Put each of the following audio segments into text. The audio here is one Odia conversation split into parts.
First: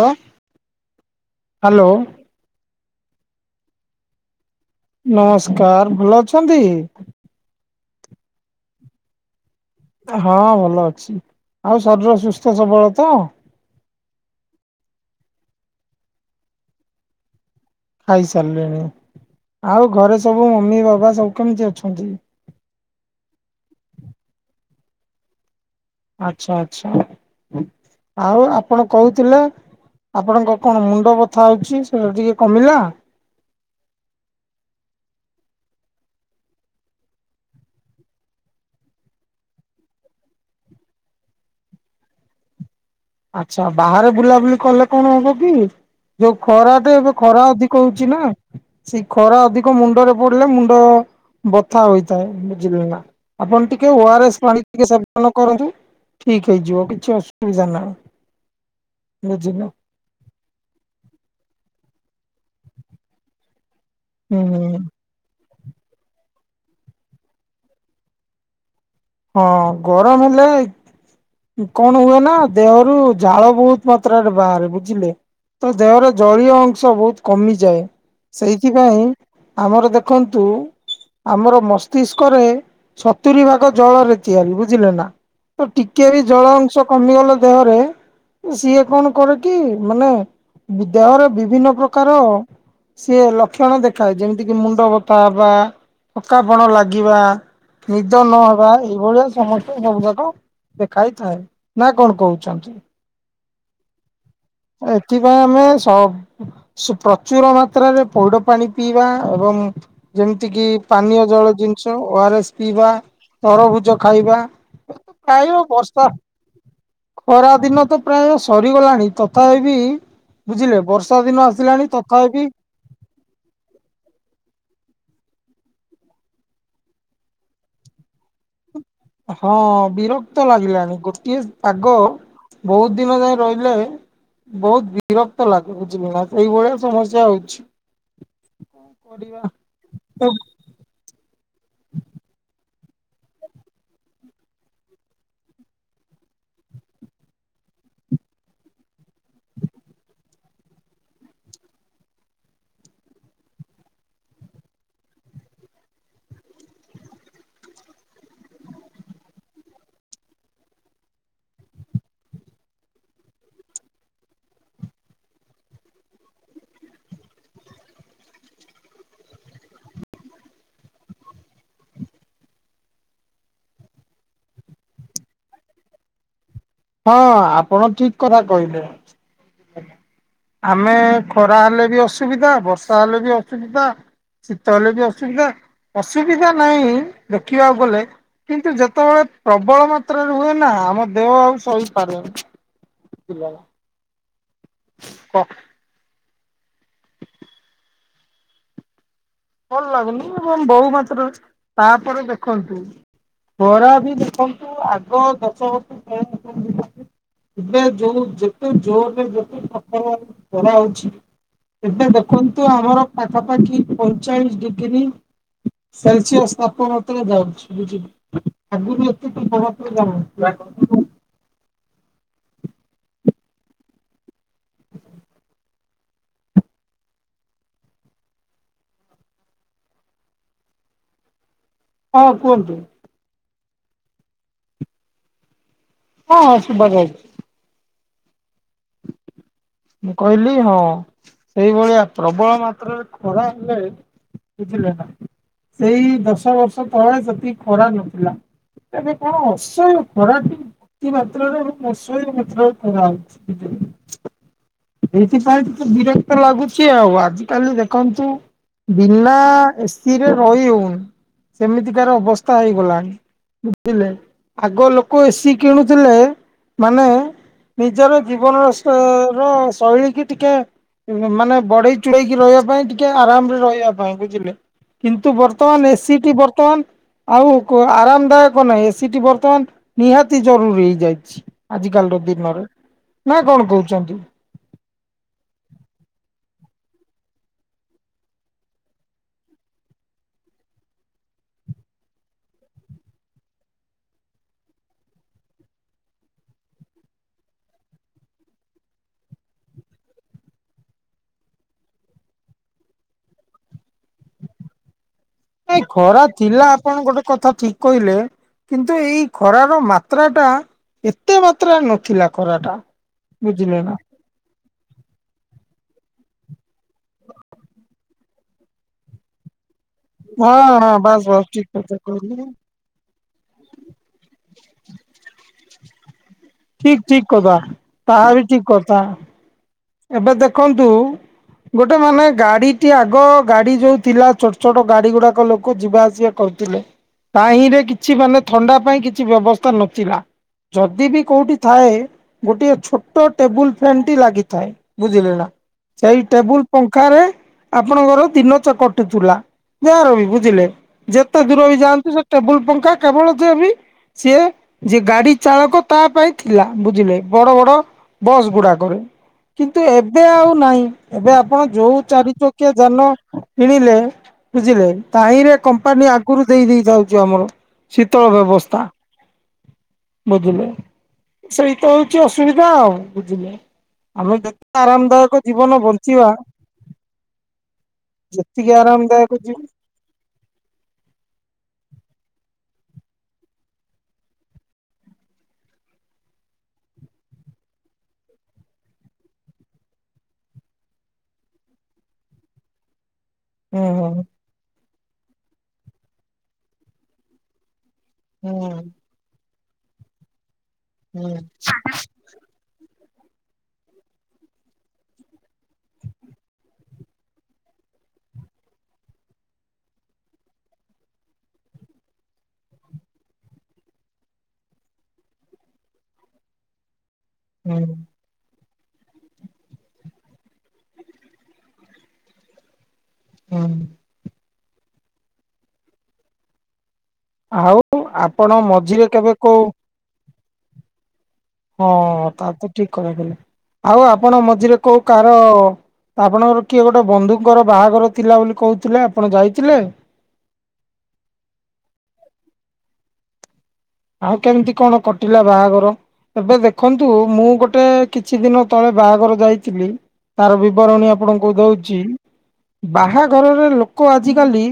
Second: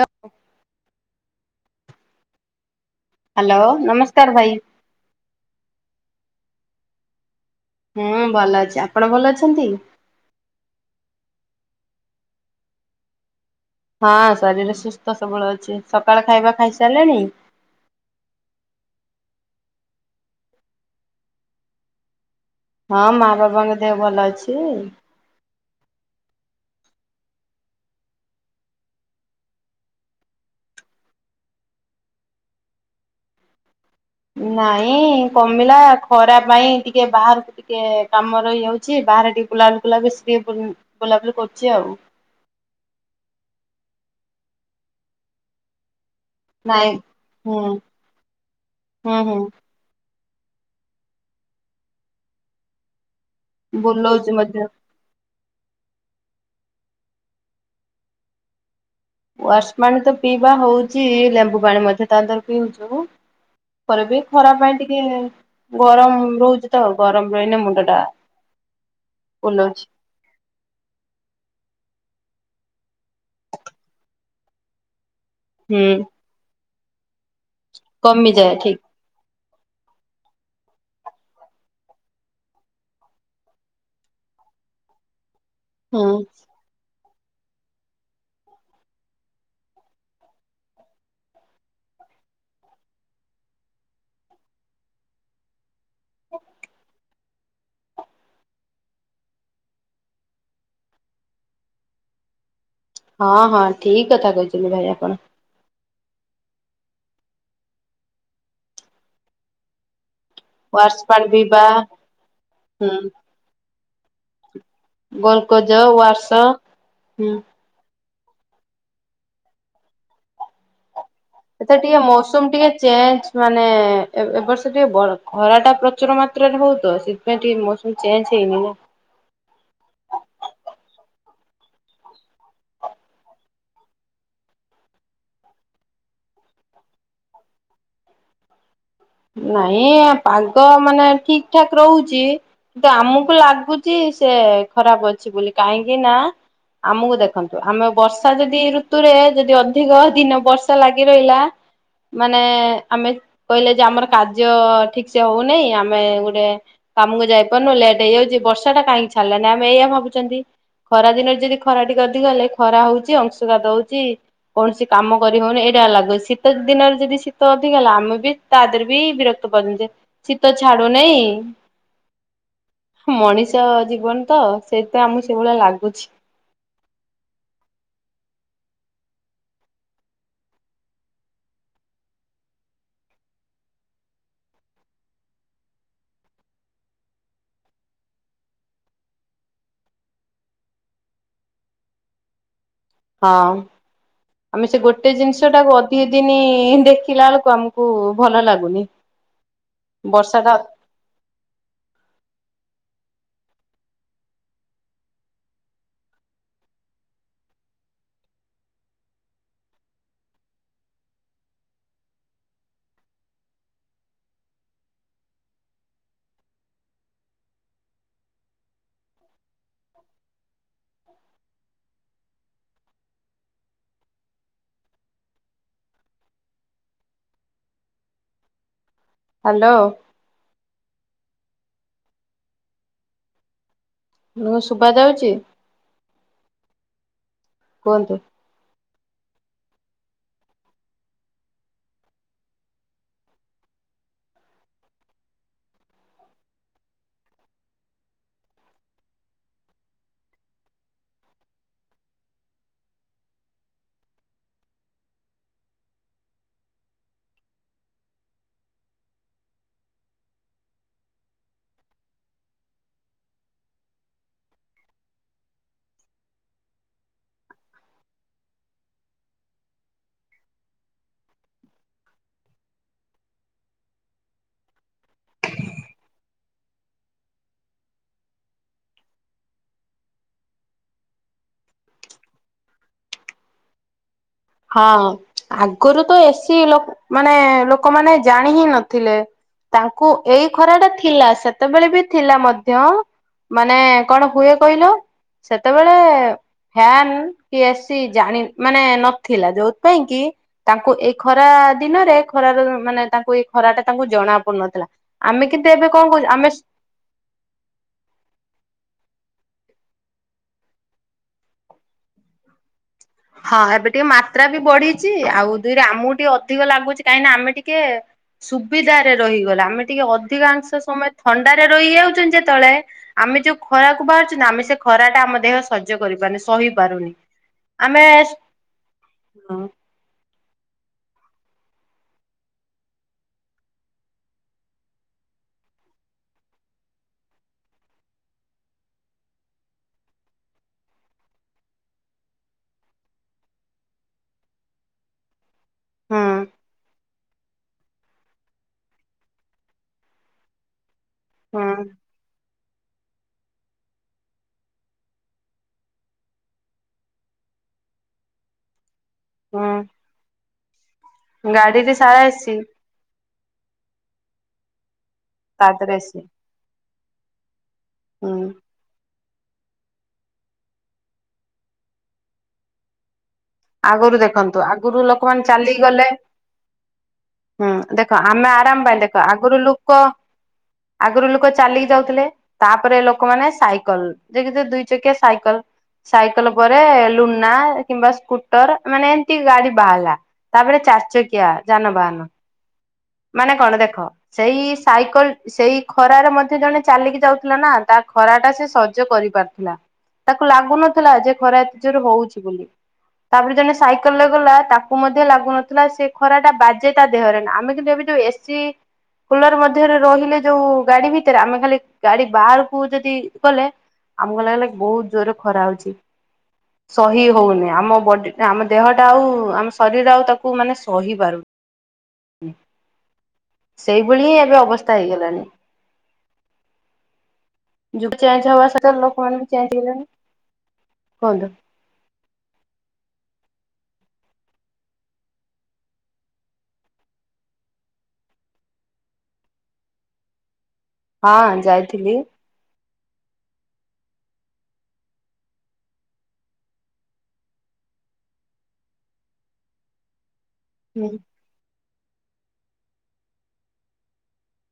ଓ, ହ୍ୟାଲୋ। ହ୍ୟାଲୋ। ନମସ୍କାର ଭାଇ। ନମସ୍କାର। ଭଲ ଅଛନ୍ତି? ହୁଁ ଭଲ ଅଛି। ଆପଣ ଭଲ ଅଛନ୍ତି? ହଁ ଭଲ ଅଛି। ଆଉ ଶରୀର ସୁସ୍ଥ ସବଳ ତ? ହଁ ଶରୀର ସୁସ୍ଥ ସବଳ ଅଛି। ସକାଳ ଖାଇବା ଖାଇସାରିଲେଣି? ଖାଇସାରିଲିଣି। ଆଉ ଘରେ ସବୁ ମମି, ବାବା ସବୁ କେମିତି ଅଛନ୍ତି? ହଁ ମା, ବାପାଙ୍କ ଦେହ ଭଲ ଅଛି। ଆଚ୍ଛା ଆଚ୍ଛା। ଆଉ ଆପଣ କହୁଥିଲେ? ଆପଣଙ୍କ ର କଣ ମୁଣ୍ଡ ବଥା ହଉଛି? ସେଇଟା ଟିକେ କମିଲା? ନାଇଁ କମିଲା। ଖରା ପାଇଁ ଟିକେ ବାହାରକୁ ଟିକେ କାମ ରହିଯାଉଛି। ବାହାରେ ଟିକେ ବୁଲାବୁଲି ବେଶି ଟିକେ ବୁଲାବୁଲି କରୁଛି ଆଉ। ଆଚ୍ଛା ବାହାରେ ବୁଲାବୁଲି କଲେ କଣ ହବ କି? ଯୋଉ ନାଇଁ ଖରାଟେ ଏବେ ଖରା ହୁଁ ଅଧିକ ହଉଛି ନା। ସେଇ ହୁଁ ଖରା ହୁଁ ଅଧିକ କ ମୁଣ୍ଡରେ ପଡିଲେ ମୁଣ୍ଡ ବଥା ହୋଇଥାଏ। ବୁଝିଲେ ନା? ଆପଣ ଟିକେ ଓ ଆର ବୁଲଉଛି ଏସ୍ ପାଣି ମଧ୍ୟ। ଟିକେ ସେବନ କରନ୍ତୁ ଠିକ ହେଇଯିବ। କିଛି ଅସୁବିଧା ନାହିଁ। ବୁଝିଲ ୱଆର୍ସ ପାଣି ତ ପିଇବା ହଉଛି। ଲେମ୍ବୁ ପାଣି ମଧ୍ୟ ତା ପିଉଛୁ। ପରେ ବି ଖରା ପାଇଁ ହୁଁ ଟିକେ ଗରମ ରହୁଛି ତ, ଗରମ ରହିଲେ ମୁଣ୍ଡ ଟା ହଁ ବୁଲଉଛି। ଗରମ ହେଲେ କଣ ହୁଏ ନା ଦେହରୁ ଝାଳ ବହୁତ ମାତ୍ରାରେ ବାହାରେ। ବୁଝିଲେ? ତ ହୁଁ ଦେହରେ ଜଳୀୟ ଅଂଶ ବହୁତ କମିଯାଏ। କମିଯାଏ ଠିକ୍ ସେଇଥିପାଇଁ ଆମର ଦେଖନ୍ତୁ ଆମର ମସ୍ତିଷ୍କରେ ସତୁରି ଭାଗ ଜଳରେ ତିଆରି ବୁଝିଲେ ନା ତ ହୁଁ ଟିକେ ବି ଜଳ ଅଂଶ କମିଗଲେ ଦେହରେ ସିଏ କଣ କରେ କି ମାନେ ଦେହରେ ବିଭିନ୍ନ ପ୍ରକାର ସିଏ ଲକ୍ଷ୍ୟଣ ଦେଖାଏ ଯେମିତି କିି ମୁଣ୍ଡ ବଥା ହବା [unintelligible] ପଣ ଲାଗିବା ନିଦ ନ [unintelligible] ଏଇ ଭଳିଆ ସମସ୍ତେ ସବୁ ଯାକ ଦେଖାଇଥାଏ ନା କଣ କହୁଛନ୍ତି? ହଁ-ହଁ ଠିକ୍ କଥା [unintelligible] ଏଥିପାଇଁ ଆମେ [unintelligible] ପ୍ରଚୁର ମାତ୍ରାରେ ପଇଡ ପାଣି ପିଇବା ଏବଂ ଯେମ୍ତି କିି ୱାର୍ସ ପାନୀୟ ପାଣି ଜଳ ପିଇବା ଜିନିଷ ଓଆର ଏସ୍ ପିଇବା ହୁଁ ତରଭୁଜ୍ ଖାଇବା ଖାଇବ ଗ୍ଲୁକୋଜ ବର୍ଷା ୱାର୍ସ ହୁଁ ଖରା ଦିନ ତ ପ୍ରାୟ ସରିଗଲାଣି ତଥାପି ବୁଝିଲେ ବ ଏତେ ଟିକେ ମୌସୁମ୍ ଟିକେ ଚେଞ୍ଜ ମାନେ ଏ ଏବର୍ଷ ଟିକେ ବ ଖରା ଟା ପ୍ରଚୁର ମାତ୍ରାରେ ହଉ ତ ସେଥିପାଇଁ ଟିକେ ମ [unintelligible] ଚେଞ୍ଚେ ହେଇନି ନା। ହଁ ବିରକ୍ତ ଲାଗିଲାଣି ଗୋଟିଏ ପାଗ ବହୁତ୍ ଦିନ ଯାଏ ରହିଲେ ବହୁତ୍ ବିରକ୍ତ ଲାଗେ ବୁଝିଲୁ ନା ସେଇଭଳିଆ ସମସ୍ୟା ହଉଚି। ନାଇଁ ଏ ପାଗ ମାନେ ଠିକ୍ ଠାକ୍ ରହୁଚି କିନ୍ତୁ ଆମକୁ ଲାଗୁଚି ସେ ଖରାପ୍ ଅଛି ବୋଲି କାହିଁକି ନା ଆମକୁ ଦେଖନ୍ତୁ ଆମେ ବର୍ଷା ଯଦି ଋତୁରେ ଯଦି ଅଧିକ ଦିନ ବର୍ଷା ଲାଗି ରହିଲା ମାନେ ଆମେ କହିଲେ ଯେ ଆମର କାର୍ଯ୍ୟ ଠିକ୍ ସେ ହଉନାହିଁ ଆମେ ଗୋଟେ କାମୁକୁ ଯାଇପାରୁନୁ ଲେଟ୍ ହେଇଯାଉଚି ବର୍ଷାଟା କାହିଁ ଛାଡିଲାଣି ଆମେ ଏଇଆ ଭାବୁଚନ୍ତି। ଖରା ଦିନରେ ଯଦି ଖରା ଟିକେ ଅଧିକ ହେଲେ ଖରା ହଉଚି ଅଂଶୁଘାତ ହଉଚି କୌଣସି କାମ କରି ହଉନି ଏଇଟା ଲାଗୁଚି ଶୀତ ଦିନରେ ଯଦି ଶୀତ ଅଧିକା ହେଲା ଆମେ ବି ତାଦେରିବି ବିରକ୍ତ କରୁଚେ ଶୀତ ଛାଡୁ [unintelligible] ମଣିଷ ଜୀବନ ତ ସେଇଥିପାଇଁ ଆମକୁ ସେଇଭଳିଆ ଲାଗୁଚି। ହଁ ଆପଣ ଠିକ୍ କଥା କହିଲେ। ଆମେ ଖରା ହେଲେ ବି ଅସୁବିଧା ବର୍ଷା ହେଲେ ବି ଅସୁବିଧା। ଶୀତ ହେଲେ ବି ଅସୁବିଧା-ଅସୁବିଧା ନାହିଁ ଦେଖିବାକୁ ଗଲେ କିନ୍ତୁ ଯେତବେଳେ ପ୍ରବଳ ମାତ୍ରାରେ ହୁଏ ନା ଆମ ଦେହ ଆଉ ସହିପାରେନି। ହଁ ଆମେ ସେ ଗୋଟେ କ ଜିନିଷ ଟାକୁ ଅ ଦିଇ ଦିନ ଦେଖିଲା ବେଳକୁ ଆମୁକୁ ଭଲ ଲାଗୁନି। ଭଲ ଲାଗୁନି ବର୍ଷା ଟା ଏବଂ ବହୁ ମାତ୍ର ତାପରେ ଦେଖନ୍ତୁ। ଖରା ବି ଦେଖନ୍ତୁ ଆଗ ଦଶ ବର୍ଷ [unintelligible] ଏବେ ଯୋଉ ଯେତେ ଜୋରରେ ଯେତେ [unintelligible] ଖରା ହଉଚି ଏବେ ଦେଖନ୍ତୁ ଆମର ପାଖାପାଖି ପଇଁଚାଳିସି ଡିଗ୍ରୀ ସେଲସିଅସ୍ ତାପମାତ୍ରା ଯାଉଛି [unintelligible] ଆଗୁରୁ ଏତିକି ତାପମାତ୍ରା [unintelligible] ହାଲୋ। ହଁ କୁହନ୍ତୁ। ହାଲୋ ଶୁଭଯାଉଚି। ହଁ-ହଁ ଶୁଭା [unintelligible] କୁହନ୍ତୁ। ମୁଁ କହିଲି ହଁ। ସେଇଭଳିଆ ପ୍ରବଳ ମାତ୍ରାରେ ଖରା ହେଲେ ବୁଝିଲେ ନାଁ। ସେଇ ଦଶ ବର୍ଷ ତଳେ ସେତିକି ଖରା ନଥିଲା। ଏବେ କଣ ଅସହ୍ୟ ଖରା ଯୋଗୁଁ କି ମାତ୍ରାରେ? ଅସହ୍ୟ ମାତ୍ରାରେ ଖରା ହଉଚି। ଏଇଥିପାଇଁ ତ ବିରକ୍ତ ଲାଗୁଚି ଆଉ ଆଜିକାଲି ଦେଖନ୍ତୁ ବିନା ଏସିରେ ରହି ହଉନି ସେମିତି ତାର ଅବସ୍ଥା ହେଇଗଲାଣି। ବୁଝିଲେ ଆଗ ଲୋକ ଏସିି କିଣୁଥିଲେ ମାନେ ନିଜର ଜୀବନର ସ ହଁ ଶୈଳୀ କି ଟିକେ ମାନେ ବଢ଼େଇ ଚୋଡ଼େଇକି ରହିବା ପାଇଁ ଟିକେ ଆରାମ ରେ ରହିବା ପାଇଁ ବୁଝିଲେ। କିନ୍ତୁ ବର୍ତ୍ତମାନ୍ ଏସିି ଟି ବର୍ତ୍ତମାନ୍ ଆଉ କୋଉଁ ଆରାମ ଦାୟକ ନାହିଁ। ଏସିି ଟି ବର୍ତ୍ତମାନ ନିହାତି ଜରୁରୀ ହେଇଯାଇଛି। ଆଜି କାଲି ର ଦିନରେ। ନାଁ କଣ କହୁଚନ୍ତି? ହଁ ଆଗରୁ ତ ଏସି ଲୋକ ମାନେ ଲୋକମାନେ ଜାଣି ହିଁ ନଥିଲେ। ତାଙ୍କୁ ଏଇ ଖରା ଟା ଥିଲା ସେତେବେଳେ ବି ଥିଲା ମଧ୍ୟ ମାନେ କଣ ହୁଏ କହିଲ? ସେତେବେଳେ ଫ୍ୟାନ୍ କି ଏସି ଜାଣି ମାନେ ନ ଥିଲା ଯଉଥିପାଇଁ କି ତାଙ୍କୁ ଏଇ ଖରା ଦିନରେ ଖରା ର ମାନେ ତାଙ୍କୁ ଏଇ ଖରା ଟା ତାଙ୍କୁ ଜଣା ପଡୁନଥିଲା। ଆମେ କିନ୍ତୁ ନାଇଁ ଏବେ କଣ ଖରା କହୁଚୁ ଆମେ ସ ଥିଲା ଆପଣ ଗୋଟେ କଥା ଠିକ କହିଲେ କିନ୍ତୁ ଏଇ ଖରାର ମାତ୍ରା ଟା ଏତେ ମାତ୍ରା ନଥିଲା ଖରାଟା। ହଁ ବୁଝିଲେ ଏବେ ନା ଟିକେ ମାତ୍ରା ବି ବଢ଼ିଛି ଆଉ ଦୁଇରେ ଆମକୁ ଟିକେ ଅଧିକ ଲାଗୁଛି କାହିଁକିନା ଆମେ ଟିକେ ସୁବିଧାରେ ରହିଗଲା ଆମେ ଟିକେ ହଁ ଅଧିକାଂଶ ହଁ ସମୟ ବାସ୍ ବାସ୍ ଥଣ୍ଡାରେ ଠିକ କଥା ରହିଯାଉଚନ୍ତି କହିଲେ ଯେତବେଳେ ଆମେ ଯୋଉଁ ଖରାକୁ ବାହାରୁଚୁ ନାଁ ଆମେ ସେ ଖରା ଟା ଆମ ଦେହ ସଜ୍ଜ କରିପାରୁନି ସହିପାରୁନି। କହିବେ ତାହା ବି ଠିକ୍ କଥା। ହଁ। ଏବେ ଦେଖନ୍ତୁ ଗୋଟେ ମାନେ ଗାଡି ଟି ଆଗ ଗାଡି ଯୋଉଁ ଥିଲା ଛୋଟ ଛୋଟ ଗାଡି ଗୁଡାକ ଲୋକ ଯିବା ଆସିବା କରୁଥିଲେ ତାହିଁରେ କିଛି ମାନେ ଥଣ୍ଡା ପାଇଁ କିଛି ବ୍ୟବସ୍ଥା ନଥିଲା। ଯଦି ବି କୋଉଁଠି ଥାଏ। ଗୋଟିଏ ଛୋଟ ଟେବୁଲ ଫ୍ୟାନ୍ ଟି ଲାଗି ଥାଏ। ବୁଝିଲେ ନାଁ ସେଇ ହୁଁ ଟେବୁଲ ପଙ୍ଖାରେ ଆପଣଙ୍କର ଦିନ ତ କଟୁଥୁଲା ଯାହା ବି ବୁଝିଲେ ଯେତେ ଦୂର ବି ଯାଆନ୍ତୁ ସେ ଟେବୁଲ ପଙ୍ଖା କେବଳ ସେ ବି ସିଏ ଯିଏ ଗାଡି ଚାଳକ ତା ପାଇଁ ଥିଲା। ବୁଝିଲେ ବଡ ବଡ ବସ୍ ଗୁଡା କରେ। କିନ୍ତୁ ହୁଁ ଏବେ ଆଉ ନାଇଁ ଏବେ ଆପଣ ଗାଡିରେ ଯୋଉଁ ସାରା ଚାରି ଏସି ଚକିଆ ଯାନ କିଣିଲେ ବୁଝିଲେ ତାହିଁରେ ତା ଦେହରେ କମ୍ପାନୀ ଏସି ଆଗରୁ ଦେଇ ଦେଇଥାଉଚି ଆମର ଶୀତଳ ହୁଁ ବ୍ୟବସ୍ଥା। ବୁଝିଲେ ସେଇତ ହଉଚି ଅସୁବିଧା ଆଉ ବୁଝିଲେ ଆଗରୁ ଆମେ ଦେଖନ୍ତୁ ଯେତେ ଆଗରୁ ଆରାମଦାୟକ ଲୋକମାନେ ଜୀବନ ଚାଲିକି ଗଲେ। ବଞ୍ଚିବା ହୁଁ। ଦେଖ ଆମେ ଯେତିକି ଆରାମ ପାଇଁ ଦେଖ ଆରାମଦାୟକ ଜୀବ ଆଗରୁ ଲୋକ ଆଗରୁ ଲୋକ ଚାଲିକି ଯାଉଥିଲେ। ତାପରେ ଲୋକମାନେ ସାଇକଲ ଦେଖିଚ ଦୁଇ ଚକିଆ ସାଇକଲ। ସାଇକଲ ପରେ ଏ ଲୁନା କିମ୍ବା ସ୍କୁ ତର ମାନେ ଏମତି ଗାଡି ବାହାରିଲା ତାପରେ ଚାରି ଚକିଆ ଯାନବାହାନ ମାନେ କଣ ହୁଁ ଦେଖ ସେଇ ସାଇକଲ ସେଇ ଖରାରେ ମଧ୍ୟ ଜଣେ ଚାଲିକି ଯାଉଥିଲା ନା ତା ଖରା ଟା ହୁଁ ସେ ହୁଁ ସଜ୍ଜ କରି ପାରିଥିଲା ତାକୁ ଲାଗୁନ ଥିଲା ହୁଁ ଯେ ଖରା ଏତେ ଯୋରେ ହଉଛି ବୋଲି। ତାପରେ ଜଣେ ସାଇକଲ ରେ ଗଲା ତାକୁ ମଧ୍ୟ ଲାଗୁନଥିଲା ସେ ଖରା ଟା ବାଜେ ତା ଦେହରେ ନା ଆମେ କିନ୍ତୁ ଯେବେଠୁ ଏସି କୁଲର ମଧ୍ୟରେ ରହିଲେ ଯୋଉ ଗାଡି ଭିତରେ ଆମେ ଖାଲି ଗାଡି ବାହାରକୁ ଯଦି ଗଲେ ଆମକୁ ଲାଗିଲାକି ବହୁତ ଜୋରରେ ଖରା ହଉଛି। ସହି ହଉନି ହୁଁ ଆମ ବଡିଟା ଆମ ଦେହଟା ଆଉ ଆମ ଶରୀର ଆଉ ତାକୁ ମାନେ ସହି ପାରୁନି। ହୁଁ ସେଇଭଳି ହିଁ ଏବେ ଅବସ୍ଥା ହେଇଗଲାଣି। ଆଉ ଯୋଉଠି ଚେଞ୍ଜ ଆପଣ ହବାକଥା ସେଠାର ମଝିରେ କେବେ ଲୋକମାନେ ବି କୋଉ ଚେଞ୍ଜ ହେଇଲେଣି। କୁହନ୍ତୁ। ହଁ ତା ତ ଠିକ୍ କହିଦେଲେ ଆଉ ଆପଣ ମଝିରେ କୋଉ କାହାର। ଆପଣଙ୍କର କିଏ ଗୋଟେ ବନ୍ଧୁଙ୍କର ବାହାଘର ଥିଲା ବୋଲି କହୁଥିଲେ ଆପଣ ଯାଇଥିଲେ। ହଁ ଯାଇଥିଲି। ଆଉ କେମିତି କଣ କଟିଲା ବାହାଘର। ଏବେ ଦେଖନ୍ତୁ ମୁଁ ଗୋଟେ କିଛି ଦିନ ତଳେ ବାହାଘର ଯାଇଥିଲି ତାର ବି ବିବରଣୀ ଆପଣଙ୍କୁ ଦଉଛି ବାହାଘରରେ ଲୋକ ଆଜିକାଲି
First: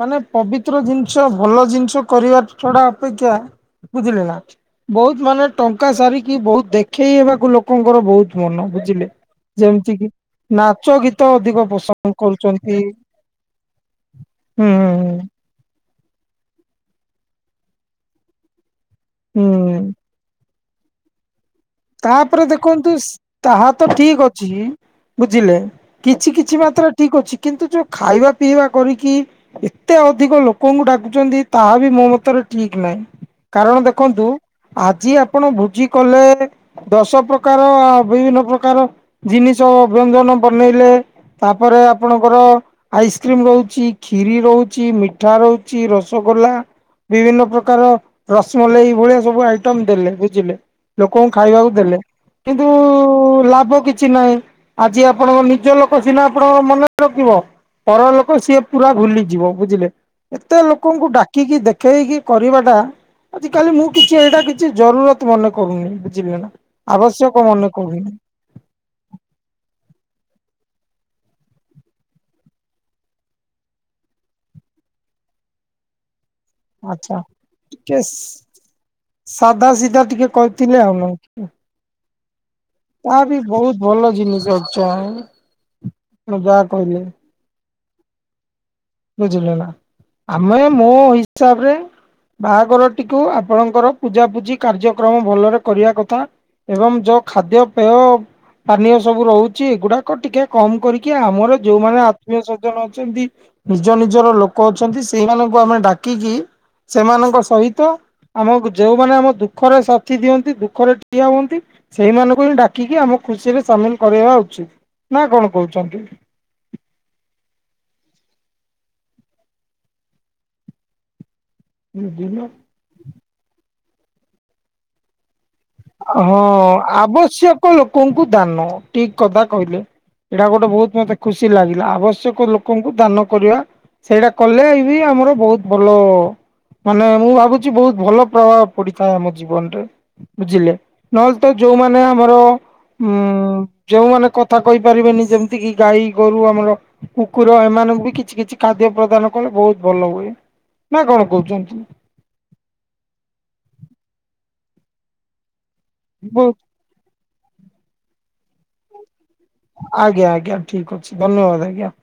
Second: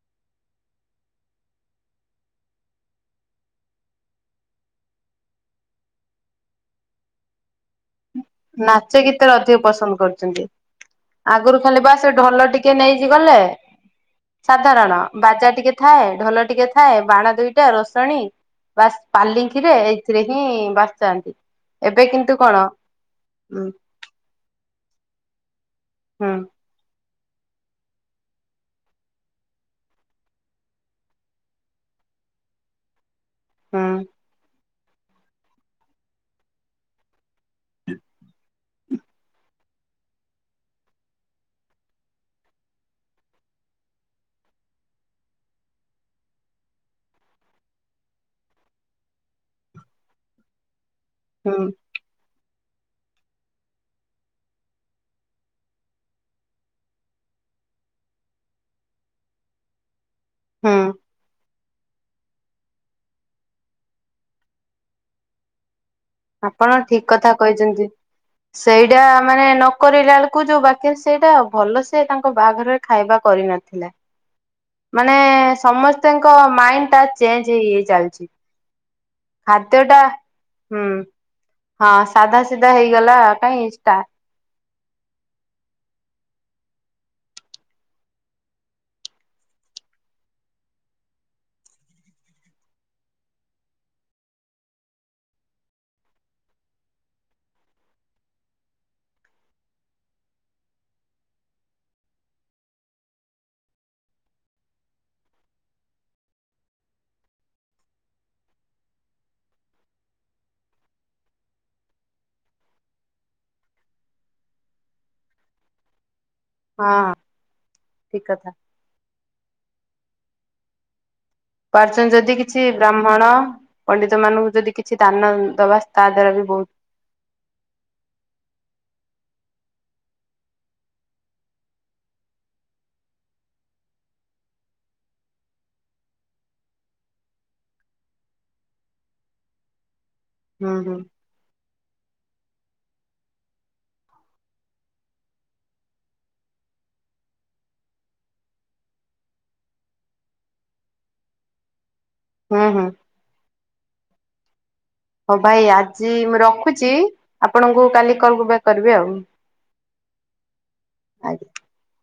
ମାନେ ପବିତ୍ର ଜିନିଷ ଭଲ ଜିନିଷ କରିବା ଛଡା ଅପେକ୍ଷା ବୁଝିଲେ ନା ବହୁତ ମାନେ ଟଙ୍କା ସାରିକି ବହୁତ ଦେଖେଇ ହେବାକୁ ଲୋକଙ୍କର ବହୁତ ମନ ନାଚ ବୁଝିଲେ ଗୀତରେ ଅଧିକ ଯେମିତି ପସନ୍ଦ କି କରୁଛନ୍ତି ନାଚ ଗୀତ ଆଗରୁ ଅଧିକ ଖାଲି ବା ସେ ପସନ୍ଦ ଢୋଲ କରୁଛନ୍ତି। ଟିକେ ନେଇକି ଗଲେ ହୁଁ ସାଧାରଣ ବାଜା ଟିକେ ଥାଏ ଢୋଲ ଟିକେ ଥାଏ ବାଣ ଦୁଇଟା ରୋସଣୀ ବାସ୍ ହୁଁ ପାଲିଙ୍କି ରେ ହୁଁ ସେଥିରେ ହିଁ। [unintelligible] ଏବେ କିନ୍ତୁ ତାପରେ କଣ ଦେଖନ୍ତୁ ହୁଁ ତାହା ତ ଠିକ୍ ଅଛି ବୁଝିଲେ ହୁଁ କିଛି କିଛି ମାତ୍ରା ଠିକ୍ ଅଛି କିନ୍ତୁ ଯୋଉ ଖାଇବା ପିଇବା କରିକି ଏତେ ଅଧିକ ଲୋକଙ୍କୁ ଡାକୁଛନ୍ତି ତାହା ବି ମୋ ମତରେ ଠିକ୍ ନାହିଁ ହୁଁ କାରଣ ଦେଖନ୍ତୁ ଆଜି ଆପଣ ଭୋଜି କଲେ। ଦଶ ପ୍ରକାର ବିଭିନ୍ନ ପ୍ରକାର ଜିନିଷ ବ୍ୟଞ୍ଜନ ବନେଇଲେ। ତାପରେ ଆପଣଙ୍କର ଆଇସ୍କ୍ରିମ ରହୁଛି ଖିରି ରହୁଛି ମିଠା ରହୁଛି ରସଗୋଲା ବିଭିନ୍ନ ପ୍ରକାର ରସମଲେଇ ଭଳିଆ ସବୁ ଆଇଟମ୍ ଦେଲେ ବୁଝିଲେ ଲୋକଙ୍କୁ ଖାଇବାକୁ ହୁଁ ଦେଲେ କିନ୍ତୁ ଲାଭ କିଛି ନାହିଁ। ଆଜି ଆପଣଙ୍କ ନିଜ ଲୋକ ସିନା ଆପଣଙ୍କୁ ମନରେ ରଖିବ। ପରଲୋକ ସିଏ ପୁରା ଭୁଲିଯିବ ବୁଝିଲେ ଏତେ ହୁଁ ଲୋକଙ୍କୁ ଡାକିକି ଦେଖ ଦେଖେଇକି କରିବାଟା ଆଜି କାଲି ମୁଁ କିଛି ଏଇଟା କିଛି ଜରୁରତ ମନେ କରୁନି ବୁଝିଲେନା ଆପଣ ଠିକ କଥା ଆବଶ୍ୟକ ମନେ କହିଛନ୍ତି। କରୁନି। ସେଇଟା ମାନେ ନକରିଲା ବେଳକୁ ଯୋଉ ବାକି ସେଇଟା ଭଲ ସେ ତାଙ୍କ ବାହାଘରରେ ଖାଇବା କରିନଥିଲେ। ମାନେ ସମସ୍ତଙ୍କ ମାଇଣ୍ଡ ଟା ଆଚ୍ଛା ଚେଞ୍ଜ ହେଇ ଟିକେ ଚାଲିଛି। ସାଧା ଖାଦ୍ୟ ଟା ସିଧା ଟିକେ ହୁଁ କରିଥିଲେ ଆଉ ହଁ ସାଧା ସିଧା ହେଇଗଲା। ତାହା ବି କାଇଁ ବହୁତ ଇଷ୍ଟା ଭଲ ଜିନିଷ ଅଛି ଆପଣ ଯାହା କହିଲେ। ବୁଝିଲେ ନା ଆମେ ମୋ ହିସାବରେ ବାହାଘରଟିକୁ ଆପଣଙ୍କର ପୂଜାପୂଜି କାର୍ଯ୍ୟକ୍ରମ ଭଲରେ କରିବା କଥା। ଏବଂ ଯୋଉ ଖାଦ୍ୟପେୟ ପାନୀୟ ସବୁ ରହୁଚି ଏଗୁଡାକ ଟିକେ କମ କରିକି ଆମର ଯୋଉମାନେ ଆତ୍ମୀୟ ସଜ୍ଜନ ଅଛନ୍ତି। ନିଜ ନିଜର ଲୋକ ଅଛନ୍ତି ସେଇମାନଙ୍କୁ ଆମେ ଡାକିକି ସେମାନଙ୍କ ସହିତ ଆମକୁ ଯୋଉମାନେ ଆମ ଦୁଃଖରେ ସଥି ଦିଅନ୍ତି ଦୁଃଖରେ ଠିଆ ହୁଅନ୍ତି ସେଇମାନଙ୍କୁ ହିଁ ଡାକିକି ଆମ ଖୁସି ରେ ସାମିଲ କରିବା ଉଚିତ୍ ନା କଣ କହୁଛନ୍ତି? ହଁ ଠିକ୍ କଥା। ପାରୁଛନ୍ତି ଯଦି କିଛି ବ୍ରାହ୍ମଣ ପଣ୍ଡିତ ମାନଙ୍କୁ ଯଦି କିଛି ଦାନ ଦବା ତା ଦ୍ଵାରା ହଁ ବି ବହୁତ ଆବଶ୍ୟକ ଲୋକଙ୍କୁ ଦାନ ଠିକ୍ କଥା କହିଲେ। ଏଇଟା ଗୋଟେ ବହୁତ ମତେ ଖୁସି ଲାଗିଲା ଆବଶ୍ୟକ ଲୋକଙ୍କୁ ଦାନ କରିବା। ସେଇରା କଲେ ଇଭି ଆମର ବହୁତ ଭଲ ହବ। ମାନେ ମୁଁ ଭାବୁଚି ବହୁତ ଭଲ ପ୍ରଭାବ ପଡିଥାଏ ଆମ ଜୀବନରେ। ବୁଝିଲେ ହୁଁ ହୁଁ ନହେଲେ ତ ଯୋଉମାନେ ଆମର ମୁଁ ଯୋଉମାନେ କଥା କହିପାରିବେନି ଯେମିତି କିି ଗାଈ, ଗୋରୁ ଆମର କୁକୁର ଏମାନଙ୍କୁ ବି କିଛି କିଛି ଖାଦ୍ୟ ପ୍ରଦାନ କଲେ ବହୁତ ଭଲ ହୁଏ ନା କଣ କହୁଚନ୍ତି? ହୁଁ ହୁଁ। ହଁ ଭାଇ ଆଜି ମୁଁ ବହୁତ ରଖୁଛଚି ଆପଣଙ୍କୁ କାଲି କଲ ବ୍ୟାକ୍ କରିବି ଆଉ। ଆଜ୍ଞା ଆଜ୍ଞା ଠିକ ଅଛି ଆଜ୍ଞା। ଧନ୍ୟବାଦ ଆଜ୍ଞା।